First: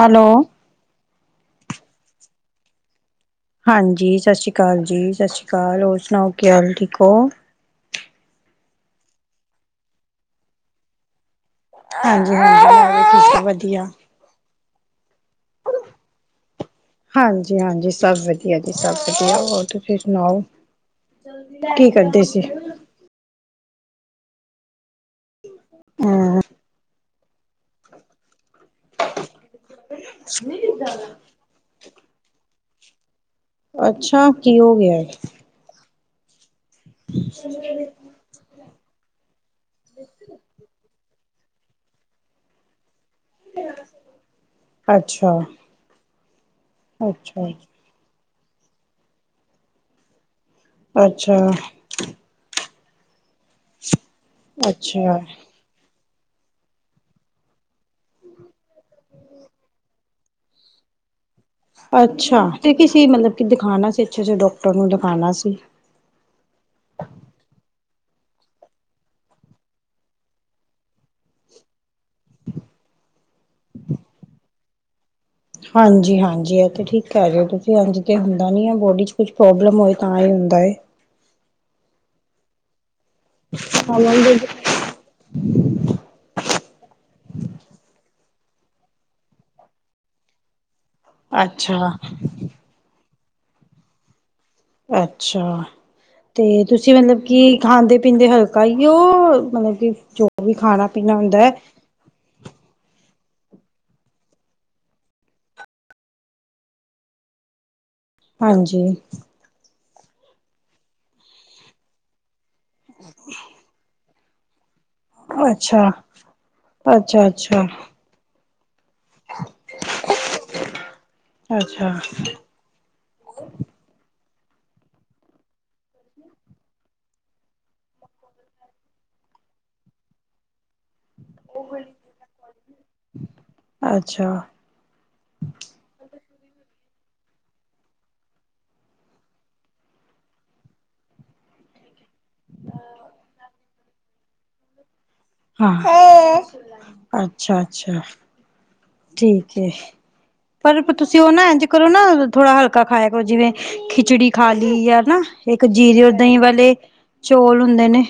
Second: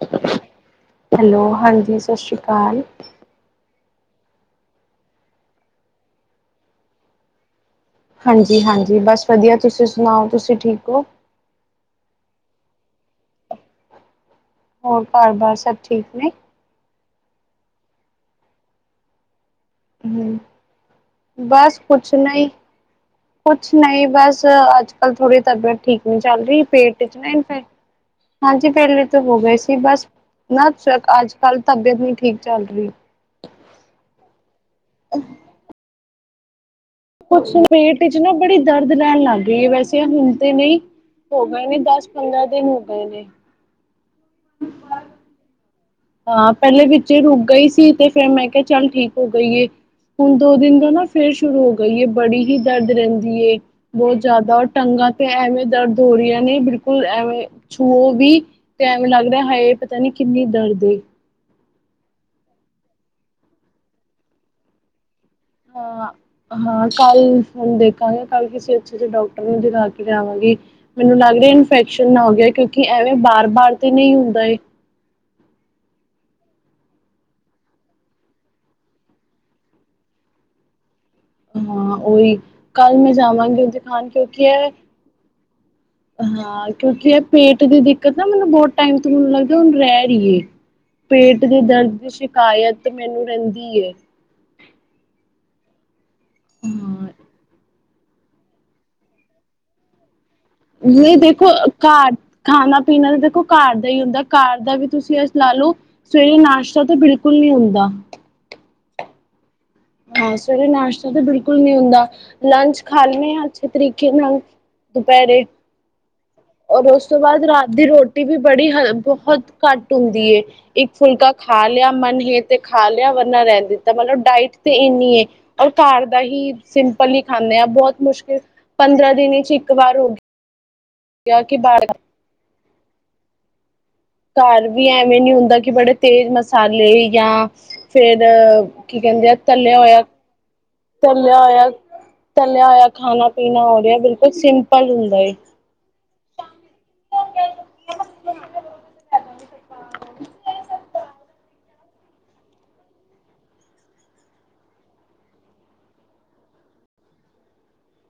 Hello hello, ਹਾਂਜੀ ਸਤਿ ਸ੍ਰੀ ਅਕਾਲ। ਹਾਂਜੀ, ਸਤਿ ਸ਼੍ਰੀ ਅਕਾਲ ਜੀ, ਸਤਿ ਸ਼੍ਰੀ ਅਕਾਲ, ਹੋਰ ਸੁਣਾਓ ਕੀ ਹਾਲ ਠੀਕ ਹੋ? ਹਾਂਜੀ-ਹਾਂਜੀ, ਬਸ ਵਧੀਆ, ਤੁਸੀਂ ਸੁਣਾਓ ਤੁਸੀਂ ਠੀਕ ਓ? ਹਾਂਜੀ-ਹਾਂਜੀ, ਠੀਕ, ਵਧੀਆ। ਹੋਰ, ਘਰ-ਬਾਰ ਸਭ ਠੀਕ ਨੇ? ਹਾਂਜੀ-ਹਾਂਜੀ ਸਭ ਵਧੀਆ ਜੀ, ਸਭ ਵਧੀਆ, ਹੋਹ? ਹੂੰ, ਬਸ ਕੀ ਕੁਛ ਕਰਦੇ ਸੀ ਨਹੀ। ਕੁਛ ਨਹੀਂ ਬਸ, ਅੱਜ-ਕਲ ਥੋੜ੍ਹੀ ਤਬੀਅਤ ਠੀਕ ਨਹੀਂ ਹਮ ਚੱਲ ਰਹੀ, ਪੇਟ ਨਹੀਂ ਫੇਰ, ਹਾਂਜੀ ਵਿਹਲੇ ਤੇ ਹੋਗੇ ਸੀ ਬਸ, ਨਾ ਅੱਜ ਕੱਲ ਤਕ ਦੇਖਨੀ ਠੀਕ ਚਲ ਰਹੀ ਅੱਛਾ ਕੀ ਹੋ ਗਿਆ ਹੈ ਕੁਛ ਨੀ ਪੇਟ 'ਚ ਨਾ ਬੜੀ ਦਰਦ ਰਹਿਣ ਲੱਗ ਗਈ ਵੈਸੇ ਹੁਣ ਤੇ ਨਹੀਂ ਹੋ ਗਏ ਨੇ ਦਸ ਪੰਦਰਾਂ ਦਿਨ ਹੋ ਗਏ ਨੇ ਅੱਛਾ ਹਾਂ ਪਹਿਲੇ ਵਿੱਚ ਰੁਕ ਅੱਛਾ ਗਈ ਸੀ ਤੇ ਫੇਰ ਮੈਂ ਕਿਹਾ ਚੱਲ ਠੀਕ ਹੋ ਗਈ ਏ ਹੁਣ ਦੋ ਦਿਨ ਉਹ ਨਾ ਫਿਰ ਅੱਛਾ ਸ਼ੁਰੂ ਹੋ ਗਈ ਬੜੀ ਹੀ ਦਰਦ ਰਹਿੰਦੀ ਏ ਬਹੁਤ ਜ਼ਿਆਦਾ ਟੰਗਾ ਅੱਛਾ ਤੇ ਐਵੇਂ ਦਰਦ ਹੋ ਰਹੀਆਂ ਨੇ ਬਿਲਕੁਲ ਐਵੇਂ ਛੂਹੋ ਵੀ ਤੇ ਐਵੇਂ ਲੱਗ ਰਿਹਾ ਹਾਏ ਪਤਾ ਨੀ ਕਿੰਨੀ ਦਰਦ ਤੇ ਅੱਛਾ ਤੇ ਕਿਸੀ ਮਤਲਬ ਦਿਖਾਉਣਾ ਸੀ ਅੱਛੇ ਜਿਹੇ ਡੋਕਟਰ ਨੂੰ ਦਿਖਾਉਣਾ ਸੀ ਹਾਂ ਹ ਹਾਂ ਕਲ ਹੁਣ ਦੇਖਾਂਗੇ ਕਲ ਕਿਸੀ ਅੱਛੇ ਜਿਹੇ ਡੋਕਟਰ ਨੂੰ ਦਿਖਾ ਕੇ ਲਿਆਵਾਂਗੀ ਮੈਨੂੰ ਲੱਗ ਰਿਹਾ ਇਨਫੈਕਸ਼ਨ ਨਾ ਹੋ ਗਿਆ ਕਿਉਂਕਿ ਐਵੇਂ ਬਾਰ, ਬਾਰ ਤੇ ਨਹੀਂ ਹੁੰਦਾ ਇਹ ਹਾਂਜੀ, ਹਾਂਜੀ ਐ ਤੇ ਠੀਕ ਕਹਿ ਰਹੇ ਤੁਸੀਂ ਇੰਜ ਤਾਂ ਹੁੰਦਾ ਨਹੀਂ ਹੈ ਬੋਡੀ 'ਚ ਕੁਛ ਪ੍ਰੋਬਲਮ ਹੋਏ ਤਾਂ ਹੀ ਹੁੰਦਾ ਏ ਹਾਂ ਉਹੀ ਕਲ ਮੈਂ ਜਾਵਾਂਗੀ ਦਿਖਾਨ ਹੈ ਕਿਉਂਕਿ ਐ ਹਾਂ ਕਿਉਂਕਿ ਇਹ ਪੇਟ ਦੀ ਦਿੱਕਤ ਨਾ ਮੈਂਨੂੰ ਬਹੁਤ ਟਾਈਮ ਤੋਂ ਮੈਨੂੰ ਲੱਗਦਾ ਹੁਣ ਰਹਿ ਰਹੀ ਏ ਪੇਟ ਦੇ ਅੱਛਾ ਦਰਦ ਦੀ ਸ਼ਿਕਾਇਤ ਮੈਨੂੰ ਰਹਿੰਦੀ ਏ ਅੱਛਾ ਤੇ ਤੁਸੀਂ ਹਾਂ ਮਤਲਬ ਕੀ ਖਾਂਦੇ ਪੀਂਦੇ ਹ ਗਾਈਓ ਮਤਲਬ ਕਿ ਚੁੱਪ ਨਹੀ ਦੇਖੋ ਅ ਘਰ ਖਾਣਾ ਪੀਣਾ ਤਾਂ ਦੇਖੋ ਘਰ ਦਾ ਹੀ ਹੁੰਦਾ ਘਰ ਦਾ ਵੀ ਤੁਸੀਂ ਇਸ ਲਾ ਲਓ ਸਵੇਰੇ ਨਾਸ਼ਤਾ ਤਾਂ ਬਿਲਕੁਲ ਨੀ ਹੁੰਦਾ ਹਾਂਜੀ ਹਾਂ ਸਵੇਰੇ ਨਾਸ਼ਤਾ ਤਾਂ ਬਿਲਕੁਲ ਨੀ ਹੁੰਦਾ ਲੰਚ ਖਾਂਦੇ ਆ ਅੱਛੇ ਤਰੀਕੇ ਨਾਲ ਦੁਪਹਿਰੇ ਅੱਛਾ ਔਰ ਉਸ ਤੋਂ ਅੱਛਾ ਬਾਅਦ ਅੱਛਾ ਰਾਤ ਦੀ ਰੋਟੀ ਵੀ ਬੜੀ ਹ ਬਹੁਤ ਘੱਟ ਹੁੰਦੀ ਏ ਇੱਕ ਫੁਲਕਾ ਖਾ ਲਿਆ ਅੱਛਾ ਮਨ ਹੇ ਤੇ ਖਾ ਲਿਆ ਵਰਨਾ ਰਹਿਣ ਦਿੱਤਾ ਮਤਲਬ ਡਾਇਟ ਤੇ ਇੰਨੀਏ ਔਰ ਘਰ ਦਾ ਹੀ ਸਿੰਪਲ ਹੀ ਖਾਂਦੇ ਹਾਂ ਬਹੁਤ ਮੁਸ਼ਕਿਲ ਪੰਦਰਾਂ ਦਿਨ 'ਚ ਇੱਕ ਵਾਰ ਹੋ ਕਿਹਾ ਕਿ ਬਾਹਰ ਦਾ [inaudible] ਘਰ ਵੀ ਐਵੇਂ ਨਹੀ ਹੁੰਦਾ ਕਿ ਬੜੇ ਤੇਜ਼ ਮਸਾਲੇ ਜਾਂ ਫਿਰ ਕੀ ਕਹਿੰਦੇ ਆ ਤੱਲਿਆ ਹੋਇਆ ਤੱਲਿਆ ਹੋਇਆ ਤਲਿਆ ਹੋਇਆ ਖਾਣਾ ਪੀਣਾ ਹੋ ਰਿਹਾ ਬਿਲਕੁਲ ਸਿੰਪਲ ਹੁੰਦਾ ਏ ਹਾਂ ਅੱਛਾ ਅੱਛਾ ਠੀਕ ਹੈ ਪਰ ਤੁਸੀਂ ਉਹ ਨਾ ਐਂਝ ਕਰੋ ਨਾ ਥੋੜਾ ਹਲਕਾ ਖਾਇਆ ਕਰੋ ਜਿਵੇਂ ਖਿਚੜੀ ਖਾ ਲਈ ਜਾ ਨਾ ਇੱਕ ਜੀਰੀਓ ਦਹੀਂ ਵਾਲੇ ਚੌਲ ਹੁੰਦੇ ਨੇ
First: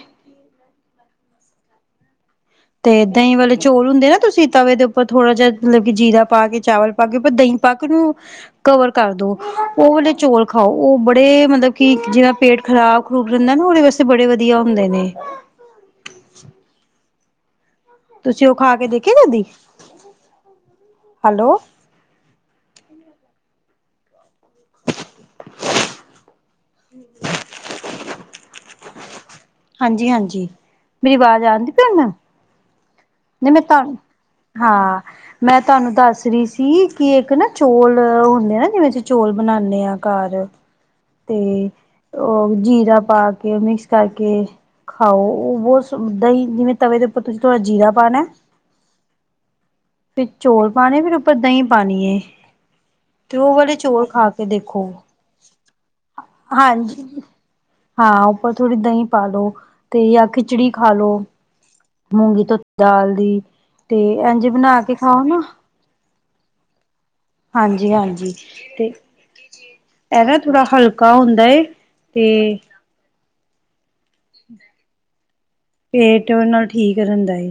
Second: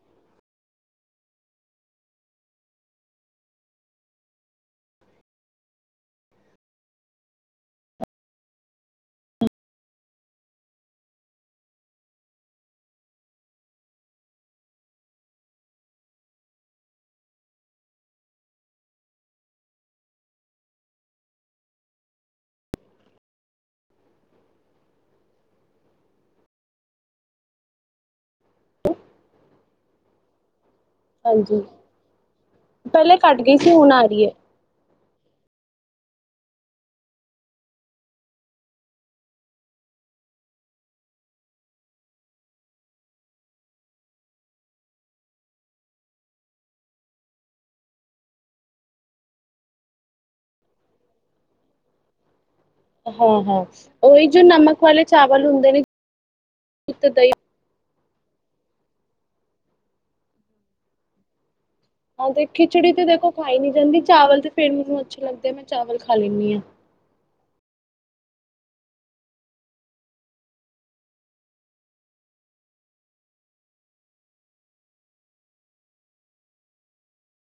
ਤੇ ਦਹੀਂ ਵਾਲੇ ਚੋਲ ਹੁੰਦੇ ਤੁਸੀਂ ਤਵੇ ਦੇ ਉੱਪਰ ਥੋੜ੍ਹਾ ਜਿਹਾ ਮਤਲਬ ਕਿ ਜੀਰਾ ਪਾ ਕੇ ਚਾਵਲ ਪਾ ਕੇ ਅਪਾਂ ਦਹੀਂ ਪਾਕ ਨੂੰ ਕਵਰ ਕਰ ਦੋ ਉਹ ਵਾਲੇ ਚੌਲ ਖਾਓ ਉਹ ਬੜੇ ਮਤਲਬ ਕਿ ਜਿਵੇਂ ਪੇਟ ਖ਼ਰਾਬ ਖਰੂਬ ਰਹਿੰਦਾ ਨਾ ਉਹਦੇ ਵਾਸਤੇ ਬੜੇ ਵਧੀਆ ਹੁੰਦੇ ਨੇ ਤੁਸੀਂ ਉਹ ਖਾ ਕੇ ਦੇਖੇ ਕਦੀ ਹੈਲੋ [inaudible] [inaudible] ਹਾਂਜੀ-ਹਾਂਜੀ ਮੇਰੀ ਆਵਾਜ਼ ਆ ਹਾਂਜੀ ਦੀ ਤੁਹਾਨੂੰ? ਪਹਿਲੇ ਕੱਟ ਗਈ ਸੀ ਹੁਣ ਆ ਰੀ ਏ। ਹਾਂ। ਮੈਂ ਤੁਹਾਨੂੰ ਦੱਸ ਰੀ ਸੀ ਕਿ ਇੱਕ ਨਾ ਚੋਲ ਹੁੰਦੇ ਨਾ ਜਿਵੇਂ ਅਸੀਂ ਚੋਲ ਬਣਾਨੇ ਆ ਘਰ 'ਤੇ ਓ ਜੀਰਾ ਪਾ ਕੇ, ਮਿਕਸ ਕਰਕੇ ਖਾਓ ਓ ਬੋ ਸੋ ਦਈ ਜਿਵੇਂ ਤਵੇ ਦੇ ਉੱਪਰ ਤੁਸੀਂ ਥੋੜਾ ਜੀਰਾ ਪਾ ਨੈ ਫੇਰ ਚੌਲ ਪਾਣੇ ਫਿਰ ਉੱਪਰ ਦਈ ਪਾਨੀ ਏ। ਹਾਂ-ਹਾਂ ਉਈ ਜੋ ਨਮਕ ਦੇਖੋ ਵਾਲੇ ਚਾਵਲ ਹੁੰਦੇ ਨੇ। ਤੇ ਹਾਂਜੀ, ਦਹੀਂ ਹਾਂ ਉੱਪਰ ਥੋੜੀ ਦਈ ਪਾਲੋ 'ਤੇ ਜਾਂ ਖਿਚੜੀ ਖਾ ਲੋ। ਹਾਂ ਮੂੰਗੀ 'ਤੇ ਧੋਤੀ ਖਿਚੜੀ 'ਤੇ ਦਾਲ ਦੇਖੋ ਦੀ ਖਾਈ ਨੀ ਜਾਂਦੀ ਚਾਵਲ ਇੰਝ 'ਤੇ ਫੇਰ ਬਣਾ ਕੇ ਮੈਨੂੰ ਅੱਛੇ ਖਾਓ ਨਾ ਲੱਗਦੇ ਮੈਂ ਚਾਵਲ ਖਾਂ ਲੈਂਨੀ ਆ। ਹਾਂਜੀ-ਹਾਂਜੀ 'ਤੇ ਐਗਾ ਥੋੜਾ ਹਲਕਾ ਹੁੰਦਾ ਏ 'ਤੇ ਪੇਂਟ ਨਾਲ ਠੀਕ ਰਹਿੰਦਾ ਏ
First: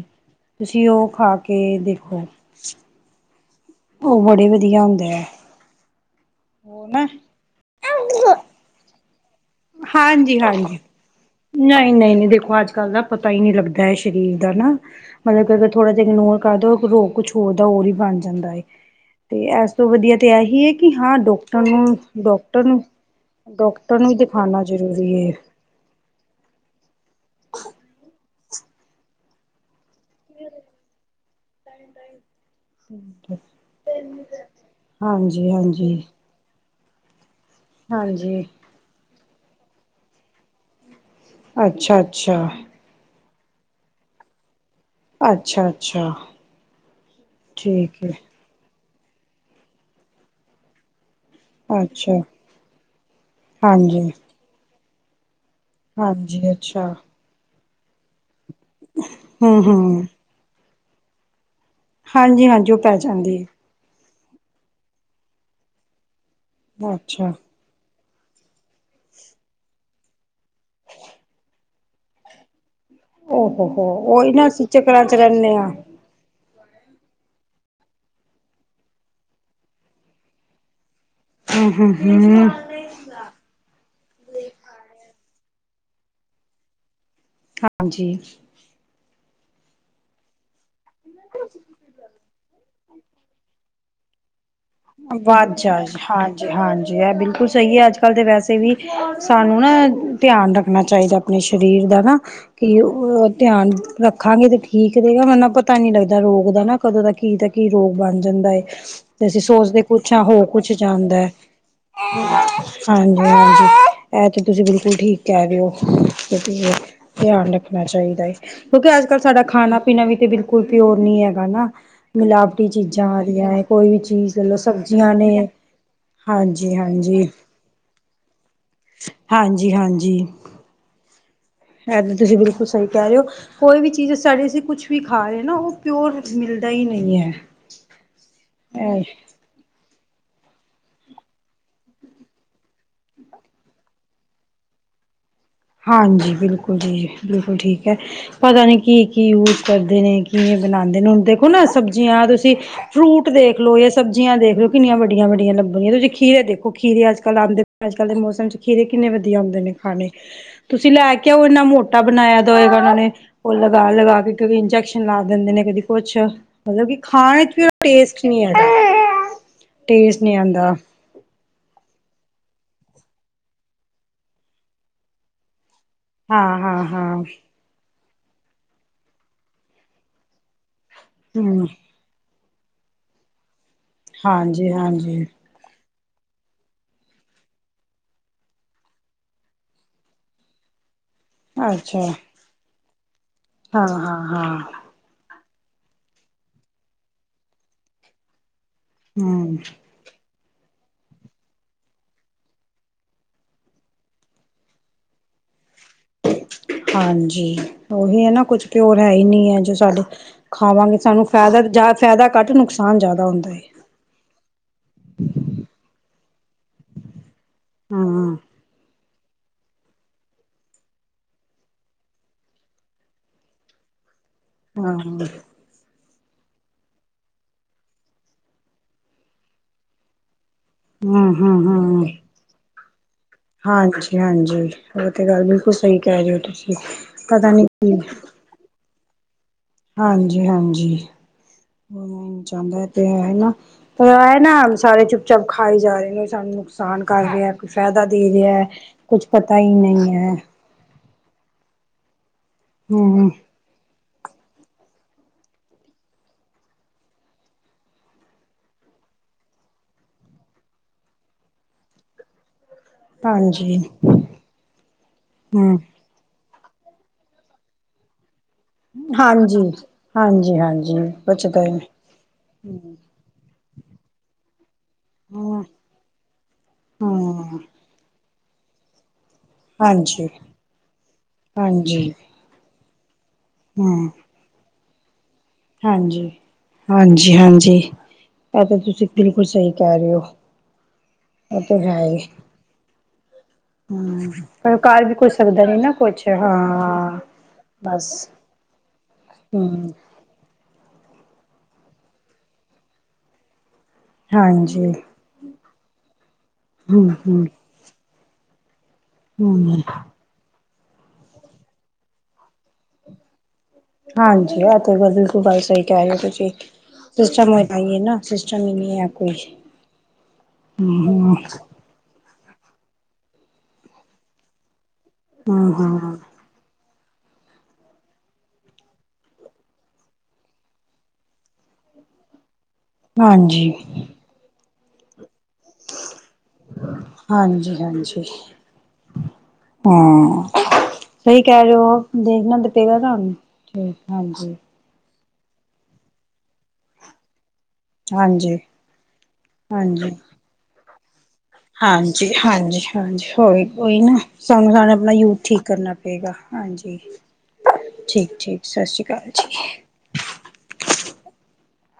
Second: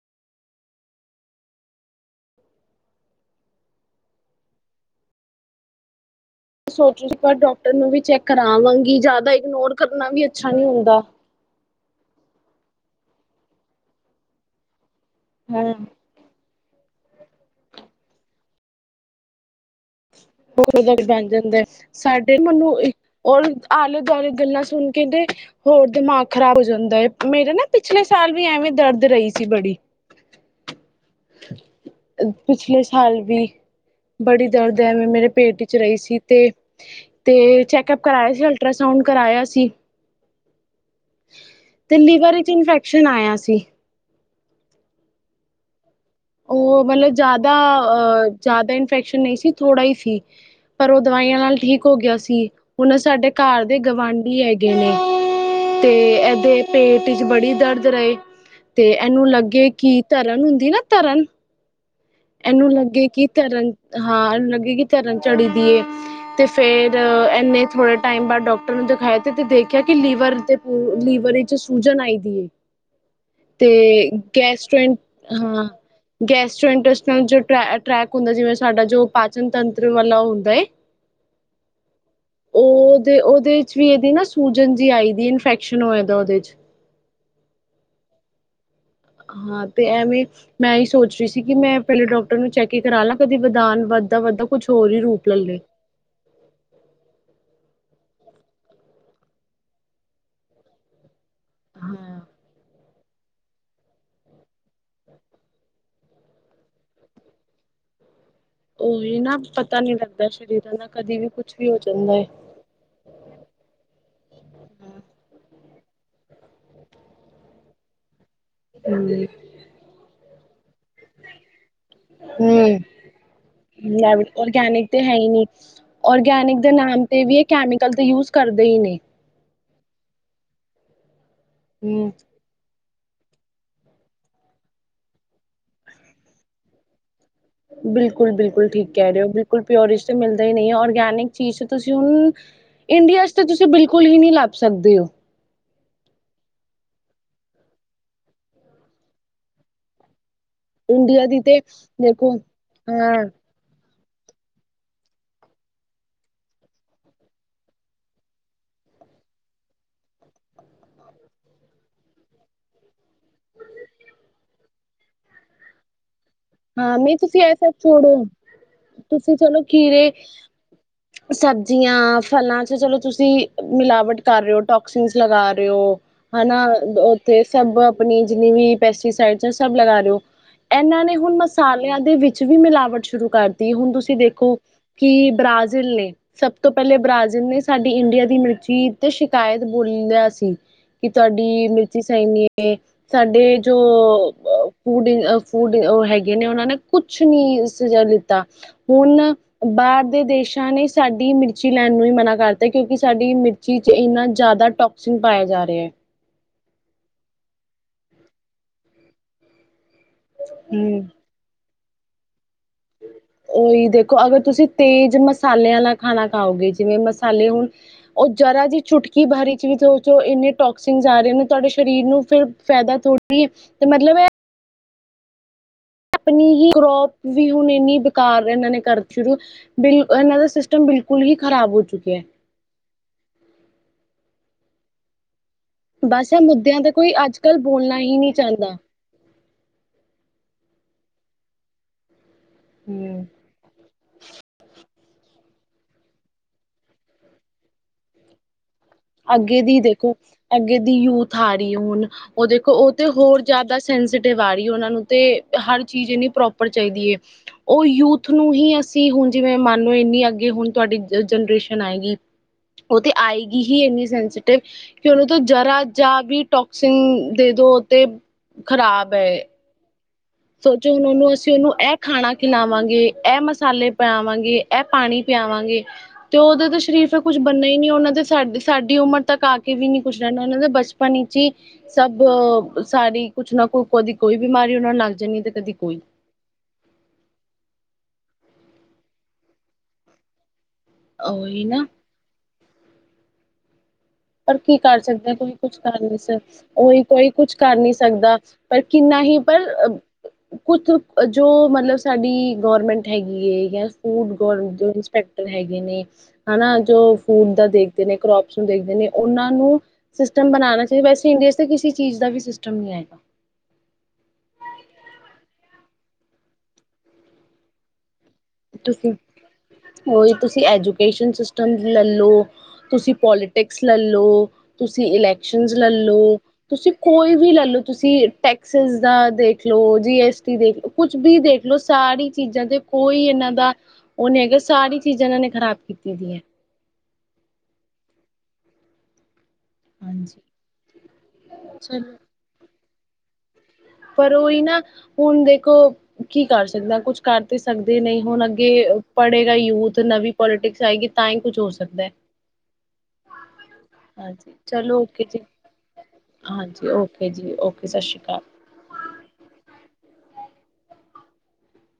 ਤੁਸੀਂ ਓ ਖਾ ਕੇ ਦੇਖੋ। ਓ ਬੜੇ ਵਧੀਆ ਹੁੰਦੈ। ਸੋਚੋ ਸੀ ਪਰ ਡਾਕਟਰ ਨੂੰ ਵੀ ਚੈੱਕ ਕਰਾਂ ਆਵਾਂਗੀ ਜਿਆਦਾ ਇਗਨੋਰ ਕਰਨਾ ਵੀ ਅੱਛਾ ਨੀ ਹਾਂਜੀ-ਹਾਂਜੀ। ਹੁੰਦਾ। ਨਈ-ਨਈ-ਨਈ ਦੇਖੋ ਅੱਜ-ਕੱਲ ਦਾ ਪਤਾ ਈ ਨੀ ਲੱਗਦਾ ਐ ਸਰੀਰ ਦਾ ਨਾ ਮਤਲਬ ਕਿ ਅਗਰ ਹਾਂ ਥੋੜਾ ਜਾ ਇਗਨੋਰ ਕਰਦਾ ਰੋ ਕੁਛ ਹੋਰ ਦਾ ਹੋਰ ਈ ਬਣ ਜਾਂਦਾ ਏ। 'ਤੇ ਐਸ ਤੋਂ ਵਧੀਆ 'ਤੇ ਐਹੀ ਏ ਕਿ ਬਹੁਤ ਹਾਂ ਬਣ ਡਾਕਟਰ ਜਾਂਦਾ ਨੂੰ, ਸਾਡੇ ਡਾਕਟਰ ਮੈਨੂੰ ਨੂੰ, ਔਰ ਡਾਕਟਰ ਆਲੇ ਨੂੰ ਦਿ ਦੁਆਲੇ ਗੱਲਾਂ ਖਾਣਾ ਸੁਣ ਕੇ ਜ਼ਰੂਰੀ ਤੇ ਏ। ਹੋਰ ਦਿਮਾਗ ਖ਼ਰਾਬ ਹੋ ਜਾਂਦਾ ਏ ਮੇਰੇ ਨਾ ਪਿਛਲੇ ਸਾਲ ਵੀ ਐਵੇਂ ਦਰਦ ਰਈ ਸੀ ਬੜੀ। [inaudible] [inaudible] ਪਿਛਲੇ ਸਾਲ ਹੈ ਵੀ, ਬੜੀ ਦਰਦ ਐਵੇਂ ਮੇਰੇ ਹਾਂਜੀ ਪੇਂਟ 'ਚ ਹਾਂਜੀ ਰਈ ਸੀ। ਤੇ, ਤੇ ਚੈੱਕਅਪ ਕਰਾਇਆ ਹਾਂਜੀ ਸੀ, ਅਲਟਰਾਸਾਊਡ ਕਰਾਇਆ ਸੀ। 'ਤੇ ਅੱਛਾ ਲਿਵਰ ਅੱਛਾ ਵਿੱਚ ਇੰਨਫੈਕਸ਼ਨ ਆਇਆ ਸੀ। ਅੱਛਾ-ਅੱਛਾ। ਓ ਮਤਲਬ ਜਿਆਦਾ ਅ ਜਿਆਦਾ ਇਨਫੈਕਸ਼ਨ ਨਈ ਸੀ ਥੋੜਾ ਈ ਸੀ, ਪਰ ਓ ਦਵਾਈਆਂ ਨਾਲ ਠੀਕ ਹੋ ਗਿਆ ਅੱਛਾ ਸੀ ਹੁਣ ਸਾਡੇ ਘਰ ਦੇ ਹਾਂਜੀ ਗਵਾਂਢੀ ਐ ਗੇ ਨੇ 'ਤੇ ਹਾਂਜੀ ਐਦੇ ਅੱਛਾ ਪੇਂਟ 'ਚ ਬੜੀ ਦਰਦ ਰਏ 'ਤੇ ਐਨੂੰ ਹਮ ਲੱਗੇ ਕਿ ਹਮ ਤਰਨ ਹੁੰਦੀ ਨਾ ਤਰਨ ਹਾਂਜੀ ਏਨੂੰ ਹਾਂਜੀ ਉਹ ਪੈ ਲੱਗੇ ਕਿ ਜਾਂਦੀ ਤਰਨ ਹਾਂ ਏਨੂੰ ਲੱਗੇ ਕਿ ਤਰਨ ਚੜ ਦੀ ਏ 'ਤੇ ਹੈ ਫੇਰ ਅੱਛਾ ਏਨੇ ਥੋੜਾ ਟਾਈਮ ਬਾਅਦ ਡਾਕਟਰ ਨੂੰ ਦਿਖਾਇਆ 'ਤੇ-ਤੇ ਦੇਖਿਆ ਕਿ ਲੀਵਰ 'ਤੇ ਪੂ ਲੀਵਰ ਵਿਚ ਸੂਜਨ ਆਈ ਦੀ ਏ। ਓ ਹੋ 'ਤੇ ਹੋ ਉਹੀ ਨਾ ਅਸੀਂ ਗੈਸਟ੍ਰੋਇਨ, ਚੱਕਰਾਂ ਚ ਰਹਿੰਦੇ ਹਾਂ ਗੈਸਟ੍ਰੋਇਟ ਫਿਨ ਜੋ ਟ੍ਰ ਟਰੈਕ ਹੁੰਦਾ ਜਿਵੇਂ ਸਾਡਾ ਜੋ ਪਾਚਨ ਤੰਤਰ ਵਾਲਾ ਹੁੰਦਾ ਏ ਹੂੰ-ਹੂੰ-ਹੂੰ। 'ਤੇ ਉਦੇ ਵਿੱਚ ਵੀ ਏਦੇ ਨਾ ਸੂਜਨ ਜੀ ਆਈ ਦੀ ਏ, ਇਨਫੈਕਸ਼ਨ ਹੋਏ ਦਾ ਉਦੇ 'ਚ‌। ਹਾਂਜੀ। ਹਾਂ 'ਤੇ ਐਵੇਂ ਮੈਂ ਏਈ ਸੋਚ ਰੀ ਸੀ ਕਿ ਮੈਂ ਪਹਿਲੇ ਡਾਕਟਰ ਨੂੰ ਚੈ ਕੇ ਕਰਾਲਾ ਕਦੇ ਵਦਾਨ ਵੱਧਦਾ-ਵੱਧਦਾ ਵੱਧ ਜਾਏ ਹਾਂ। ਹਾਂਜੀ ਐ ਬਿਲਕੁੱਲ ਸਈ ਐ ਅੱਜ-ਕੱਲ 'ਤੇ ਵੈਸੇ ਵੀ ਸਾਨੂੰ ਨਾ ਧਿਆਨ ਰੱਖਣਾ ਚਾਈਦਾ। ਆਪਣੇ ਸਰੀਰ ਦਾ ਨਾ ਹਾਂ। ਕਿ ਓ ਧਿਆਨ ਰੱਖਾਂਗੇ ਤਾਂ ਠੀਕ ਰਹੇਗਾ ਵਰਨਾਂ ਪਤਾ ਨੀ ਲੱਗਦਾ ਰੋਗ ਦਾ ਨਾ ਕਦੋਂ ਦਾ ਕੀ ਦਾ ਕੀ ਰੋਗ ਬਣ ਜਾਂਦਾ ਏ ਉਹੀ ਨਾ ਪਤਾ ਨੀ ਲੱਗਦਾ ਸਰੀਰਾਂ ਨਾਲ ਕਦੀ ਜਾਂਦਾ ਵੀ ਹੈ ਕੁੱਛ ਵੀ ਹੋ ਜਾਂਦਾ ਏ। ਹਾਂਜੀ-ਹਾਂਜੀ, ਐਹ ਤੇ ਤੁਸੀਂ ਬਿਲਕੁਲ ਠੀਕ ਕਹਿ ਰੇ ਓ ਧਿਆਨ ਰੱਖਣਾ ਚਾਹੀਦਾ ਏ। ਕਿਉਂਕਿ ਅੱਜ-ਕੱਲ ਸਾਡਾ ਖਾਣਾਂ ਪੀਨਾ ਵੀ ਤੇ ਬਿਲਕੁਲ ਪਿਓਰ ਨੀ ਹੈਗਾ ਨਾ। ਮਿਲਾਵਟੀ ਹੂੰ ਚੀਜ਼ਾਂ ਆ ਰਹੀਆਂ ਐ, ਕੋਈ ਵੀ ਲੈਬ ਚੀਜ਼ ਲੈ ਲਓ ਔਰਗੈਨਿਕ ਤੇ ਸਬਜ਼ੀਆਂ ਹੈ ਈ ਨੀ ਨੇ ਔਰਗੈਨਿਕ ਦੇ ਨਾਮ ਤੇ ਹਾਂਜੀ-ਹਾਂਜੀ ਵੀ ਇਹ ਕੈਮੀਕਲ ਤੇ ਯੂਸ ਕਰਦੇ ਈ ਨੇ। ਹਾਂਜੀ-ਹਾਂਜੀ। ਐਹ ਹੂੰ ਤੇ ਤੁਸੀਂ ਬਿਲਕੁਲ ਸ ਸਈ ਕਹਿ ਰਹੇ ਓ ਕੋਈ ਵੀ ਚੀਜ਼ ਸਾਡੇ ਅਸੀਂ ਕੁਛ ਵੀ ਖਾ ਰਹੇ ਨਾ ਉਹ ਪਿਓਰ ਮਿਲਦਾ ਈ ਨਹੀਂ ਐ। ਬਿਲਕੁਲ ਬਿਲਕੁਲ ਠੀਕ ਕਹਿ ਰਹੇ ਓ ਬਿਲਕੁਲ ਪਿਓਰਸ਼ ਤੇ ਮਿਲਦਾ ਈ ਨਈ ਐ ਔਰਗੈਨਿਕ ਚੀਜ਼ ਤੁਸੀਂ ਹੁਣ ਇੰਡੀਆ ਚ ਤਾਂ ਤੁਸੀਂ ਬਿਲਕੁਲ ਈ ਹੀ ਨੀ ਲੱਭ ਸਕਦੇ ਔ। ਹਾਂਜੀ ਬਿਲਕੁਲ ਜੀ ਬਿਲਕੁਲ ਠੀਕ ਐ ਪਤਾ ਨਹੀਂ ਕੀ-ਕੀ ਯੂਸ ਕਰਦੇ ਨੇ। ਕੀ ਬਣਾਦੇ ਨੇਂ ਹੁਣ ਇੰਡੀਆ ਦੀ ਦੇਖੋਂ ਤੇ ਨਾ ਸਬਜ਼ੀਆਂ ਅ ਦੇਖੋ ਤੁਸੀਂ ਹਾਂ ਫਰੂਟ ਦੇਖ ਦੇਖ ਲੋ, ਜਾਂ ਸਬਜ਼ੀਆਂ ਦੇਖ ਲਓ ਕਿਨੀਆਂ ਵੱਡੀਆਂ ਵੱਡੀਆਂ ਲੱਭਣੀਆਂ ਤੁਸੀਂ ਖੀਰੇ ਦੇਖੋ ਖੀਰੇ ਅੱਜ-ਕੱਲ ਆਦੇ ਅੱਜ-ਕੱਲ ਦੇ ਮੌਸਮ ਚ ਖੀਰੇ ਕਿੰਨੇ ਵਧੀਆ ਹੁੰਦੇ ਨੇ ਖਾਂੜੇ। ਤੁਸੀਂ ਲੈ ਕੇ ਆਓ ਇੰਨਾ ਮੋਟਾ ਬਣਾਇਆ ਦਾ ਹੋਏਗਾ ਉਹਨਾਂ ਨੇ ਉਹ ਲਗਾ -ਲਗਾ ਕੇ ਕਬੀ ਇੰਨਜੈਕਸ਼ਨ ਲਾ ਦਿੰਦੇਂ ਨੇ ਕਦੀ ਕੁੱਛ। ਮਤਲਬ ਕੀ ਹਾਂ ਨਹੀਂ ਖਾਣ ਤੁਸੀਂ ਵਿਚ ਇਹ ਵੀ ਓ ਸਭ ਟੇਸਟ ਛੋੜੋ ਨੀ ਹੈਗਾ। ਟੇਸਟ ਨੀ ਆਂਦਾ। ਸਬਜ਼ੀਆ, ਫਲਾਂ ਚ ਚਲੋ ਤੁਸੀਂ ਮਿਲਾਵਟ ਕਰ ਰਹੇ ਓ ਟੋਕਸੀਨਸ ਲਗਾ ਰਹੇ ਓ ਹਨਾ ਹਾਂ-ਹਾਂ-ਹਾਂ ਉੱਥੇ ਸ ਸਭ ਆਪਣੀ ਜਿੰਨੀ ਵੀ ਪੈਸਟੀਸਾਈਡ ਸਭ ਲਗਾ ਦਿਓ, ਇਹਨਾਂ ਨੇ ਹੁਣ ਹੂੰ ਮਸਾਲਿਆਂ ਦੇ ਵਿੱਚ ਵੀ ਮਿਲਾਵਟ ਸ਼ੁਰੂ ਕਰਤੀ, ਹੁਣ ਤੁਸੀਂ ਦੇਖੋ ਹਾਂਜੀ-ਹਾਂਜੀ ਕਿ ਬ੍ਰਾਜ਼ੀਲ ਨੇ ਸਭ ਤੋਂ ਪਹਿਲੇ ਬ੍ਰਾਜ਼ਿਲ ਨੇ ਸਾਡੀ ਇੰਡੀਆ ਦੀ ਮਿਰਚੀ ਤੇ ਸ਼ਿਕਾਇਤ ਬੋਲਿ ਆ ਸੀ। ਕਿ ਤੁਹਾਡੀ ਮਿਰਚੀ ਅੱਛਾ ਸਹੀ ਨੀ ਏਂ, ਸਾਡੇ ਜੋ ਹਾਂ ਹਾਂ ਹਾਂ ਫੂਡ ਇਨ ਫੂਡ ਓ ਹੈਗੇ ਨੇ ਉਹਨਾਂ ਨੇ ਕੁੱਛ ਨੀ ਸਜ਼ਾ ਦਿੱਤਾ। ਹੁਣ ਹਮ ਬਾਹਰ ਦੇ ਦੇਸ਼ਾਂ ਨੇ ਸਾਡੀ ਮਿਰਚੀ ਲੈਣ ਨੂੰ ਵੀ ਮਨਾ ਕਰਤਾ ਕਿਉਂਕਿ ਸਾਡੀ ਮਿਰਚੀ ਚ ਇੰਨਾ ਜ਼ਿਆਦਾ ਟੋਕਸੀਨ ਪਾਇਆ ਜਾ ਰਿਹਾ ਐ। ਹਾਂਜੀ, ਓਹੀ ਐ ਨਾ ਕੁੱਝ ਪਿਓਰ ਹੈ ਈ ਨੀ ਐ ਜੀ ਸਾਡੇ ਖਾਵਾਂਗੇ ਹੂੰ। ਸਾਨੂੰ ਫਾਇਦਾ ਜ਼ਦਾ ਫਾਇਦਾ ਘੱਟ ਨੁਕਸਾਨ ਜ਼ਿਆਦਾ ਹੁੰਦਾ ਏ। ਓਹੀ ਦੇਖੋ ਅਗਰ ਤੁਸੀਂ ਤੇਜ਼ ਮਸਾਲਿਆਂ ਆਲਾ ਖਾਣਾ ਖਾਓਗੇ ਜਿਵੇਂ ਮਸਾ ਮਸਾਲੇ ਹੁਣ ਉਹ ਹਮ ਜਰਾ ਜੀ ਚੁਟਕ ਕੀ ਬਰੀ ਚੀਜ਼ ਉਹ ਚੋ ਇਨੇ ਟੋਕਸੀਨ ਆ ਰਹੇਂ ਨੇ, ਤੁਹਾਡੇ ਸ਼ਰੀਰ ਨੂੰ ਫੇਰ ਫਾਇਦਾ ਥੋੜ੍ਹੀ ਏ ਤੇ ਮਤਲਬ ਐਹ ਹਾਂ। ਆਪਣੀ ਹੀ ਕਰੋਪ ਵੀ ਹੁਣ ਏਨੀ ਬੇਕਾਰ ਇਹਨਾਂ ਨੇ ਕਰ ਸ਼ੁਰੂ ਬਿਲ ਇਹਨਾਂ ਦਾ ਸਿਸਟਮ ਸਿਸਟਮ ਬਿਲਕੁਲ ਹਮ ਹੀ ਖ਼ਰਾਬ ਹੋ ਚੁੱਕਿਆ ਐ। ਹਾਂਜੀ-ਹਾਂਜੀ ਉਹ ਤੇ ਗੱਲ ਬਿਲਕੁਲ ਸਹੀ ਕਹਿ ਬਸ ਰਹੇ ਓ ਤੁਸੀਂ, ਪਤਾ ਨੀ ਕੀ ਚਾਰਦਾ ਹਾਂਜੀ-ਹਾਂਜੀ, ਉਹ ਚਾਹਦਾ ਤੇ ਹੂੰ। ਹੈਨਾ। ਵੈਹੇ ਨਾ ਸਾਰੇ ਚੁੱਪ-ਚਾਪ ਖਾਈ ਜਾ ਰਹੇ ਨੇ, ਸਾਨੂੰ ਨੁਕਸਾਨ ਕਰ ਰਿਆ ਕੋਈ ਫਾਇਦਾ ਦੇ ਰਿਆ ਐ। ਕੁੱਛ ਪਤਾਂ ਅੱਗੇ ਈ ਦੀ ਦੇਖੋ ਨਹੀ ਐ। ਅੱਗੇ ਦੀ ਯੂਥ ਆ ਰਹੀ ਏ ਹੁਣ ਉਹ ਦੇਖੋ ਉਹ ਤੇ ਹਮ ਹੋਰ ਜ਼ਿਆਦਾ ਸੈਂਸਟਿਵ ਆ ਰਹੀ ਉਹਨਾਂ ਨੂੰ ਤੇ ਹਰ ਚੀਜ਼ ਇਹਨੀ ਪ੍ਰੋਪਰ ਚਾਹੀਦੀ ਏ। ਉਹ ਯੂਥ ਨੂੰ ਹੀ ਅਸੀਂ ਹੁਣ ਜਿਵੇਂ ਮੰਨ ਲੋ ਇੰਨੀ ਅੱਗੇ ਹੁਣ ਤੁਹਾਡੀ ਜਨਰੇਸ਼ਨ ਆਏਗੀਂ। ਉਹ ਤੇ ਆਏਗੀ ਹਾਂਜੀ ਹੀ ਇੰਨੀ ਸੈਂਸਟਿਵ ਕਿ ਉਹਨੂੰ ਤਾਂ ਹਮ ਜ਼ਰਾ ਜਾਂ ਵੀ ਟੋਕਸੀਨ ਦੇ ਦੋ ਤੇ ਖ਼ਰਾਬ ਹੈ। ਹਾਂਜੀ ਹਾਂਜੀ ਸੋਚੋ ਹਾਂਜੀ ਹੁਣ ਉਹਨੂੰ ਅਸੀਂ ਬਚਦਾ ਹੀ ਉਹਨੂੰ ਨੀ ਇਹ ਖਾਣਾ ਖਿਲਾਵਾਂਗੇ। ਇਹ ਮਸਾਲੇ ਪਿਆਵਾਂਗੇ ਇਹ ਪਾਣੀ ਹੂੰ ਪਿਆਵਾਂਗੇ। ਤੇ ਉਹਦਾ ਤਾਂ ਸਰੀਫ ਕੁੱਝ ਹੂੰ ਬਣਨਾ ਹੀ ਨਹੀਂ ਉਹਨਾਂ ਦੇ ਸਾ ਸਾਡੀ ਉਮਰ ਤੱਕ ਆ ਕੇ ਵੀ ਨੀ ਕੁਛ ਹਾਂਜੀ ਰਹਿਣਾ, ਉਹਨਾਂ ਦੇ ਬਚਪਨ ਵਿੱਚ ਹੀ ਹਾਂਜੀ ਸਭ ਸਾਰੀ ਕੁਛ ਨਾ ਕੁ ਕਦੀ ਕੋਈ ਬਿਮਾਰੀ ਉਹਨਾਂ ਨੂੰ ਲਗ ਜਾਣੀ। ਕਦੀ ਕੋਈ ਹਾਂਜੀ-ਹਾਂਜੀ-ਹਾਂਜੀ, ਇਹ ਤਾਂ ਤੁਸੀਂ ਬਿਲਕੁਲ ਸਹੀ ਕਹਿ ਰਹੇ ਹੋ। ਉਹ ਉਹੀ ਤੇ ਨਾ ਹੈ ਈ ਹੂੰ, ਪਰ ਕੀ ਕਰ ਸਕਦੇ, ਕੋਈ ਕੁਛ ਕਰ ਨੀ ਉਹੀ ਕੋਈ ਕੁਛ ਕਰ ਨੀ ਬਸ ਸਕਦਾ। ਪਰ ਕਿੰਨਾ ਹੀ ਪਰ ਹੂੰ ਕੁਛ ਜੋ ਮਤਲਬ ਸਾਡੀ ਗਰਮੈਂਟ ਹੈਗੀ ਹੈ ਜਾਂ ਫੂਡ ਗ ਹਾਂਜੀ ਇੰਸਪੈਕਟਰ ਹੈਗੇ ਨੇ ਹਨਾ ਜੋ ਹੂੰ ਹੂੰ ਫੂਡ ਦਾ ਦੇਖ ਨੇ ਕਰੋਪਸ ਨੂੰ ਦੇਖਦੇ ਨੇ ਉਹਨਾਂ ਨੂੰ ਹੂੰ ਸਿਸਟਮ ਬਣਾਣਾ ਚਾਹੀਦਾ, ਵੈਸੇ ਇੰਡੀਆ ਚ ਤੇ ਕਿਸੇ ਚੀਜ਼ ਦਾ ਵੀ ਸਿਸਟਮ ਨਹੀਂ ਹੈਗਾ। ਹਾਂਜੀ, ਤੇ ਬਿਲਕੁਬੱਲ ਗੱਲ ਸਹੀ ਕਹਿ ਰਹੇ ਹੋ ਤੁਸੀਂ ਸਿਸਟਮ ਹੋ ਏ ਤਾ ਈ ਏ ਨਾ। ਸਿਸਟਮ ਹੀ ਨਹੀਂ ਹੈ ਤੁਸੀਂ ਕੋਈ ਉਹੀ ਤੁਸੀਂ ਹੂੰ ਐਜੂਕੇਸ਼ਨ ਹੂੰ ਸਿਸਟਮ ਲੈਲੋ ਤੁਸੀਂ ਪੋਲੀਟਿਕਸ ਲੈਲੋ ਤੁਸੀਂ ਇਲੈਕਸ਼ਨ ਹੂੰ ਹੂੰ ਲੈਲੋ। ਤੁਸੀਂ ਕੋਈ ਵੀ ਲੈ ਲਓ, ਤੁਸੀਂ ਟੈਕਸਿਜ ਦਾ ਦੇਖ ਲੋ ਜੀ ਐਸਟੀ ਦੇਖ ਲਓ। ਕੁਛ ਵੀ ਦੇਖਲੋ, ਸਾਰੀ ਚੀਜ਼ਾਂ ਦੇ ਕੋਲ ਇਹਨਾਂ ਹਾਂਜੀ ਦਾ ਉਹ ਨੀ ਹੈਗਾ, ਸਾਰੀ ਚੀਜ਼ਾਂ ਇਹਨਾਂ ਨੇ ਖ਼ਰਾਬ ਕੀਤੀ ਦੀਆਂ। ਹਾਂਜੀ-ਹਾਂਜੀ, ਹਾਂਜੀ ਹਾਂ ਸਹੀ ਕਹਿ ਰੇ ਔ ਚਲੋ ਦੇਖਣਾ ਤੇ ਪਏਗਾ। ਠੀਕ ਪਰ ਹਾਂਜੀ ਉਹੀ ਨਾ ਹੁਣ ਦੇਖੋ, ਕੀ ਕਰ ਸਕਦੇਆ ਕੁਛ ਕਰ ਤੇ ਸਕਦੇ, ਨਹੀਂ ਹੁਣ ਹਾਂਜੀ ਅੱਗੇ ਪੜ੍ਹੇਗਾ ਯੂਥ ਨਵੀਂ ਪੋਲੀਟਿਕਸ ਆਏਗੀ ਤਾਂ ਹੀ ਕੁੱਛ ਹੋ- ਸਕਦਾ ਹੈ ਹਾਂਜੀ-ਹਾਂਜੀ-ਹਾਂਜੀ, ਹੋਰ ਕੋਈ ਨਾ ਹਾਂਜੀ ਸਾਨੂੰ ਸ ਚਲੋ ਆਪਣਾ ਓਕੇ ਯੂਥ ਜੀ ਠੀਕ ਕਰਨਾ ਪਏਗਾ ਹਾਂਜੀ ਓਕੇ ਜੀ ਓਕੇ ਸਤਿ ਸ਼੍ਰੀ ਅਕਾਲ ਠੀਕ-ਠੀਕ, ਸਤਿ ਸ਼੍ਰੀ ਅਕਾਲ ਜੀ।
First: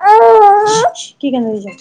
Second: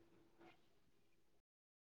ਆ ਕੀ ਕਹਿੰਦਾ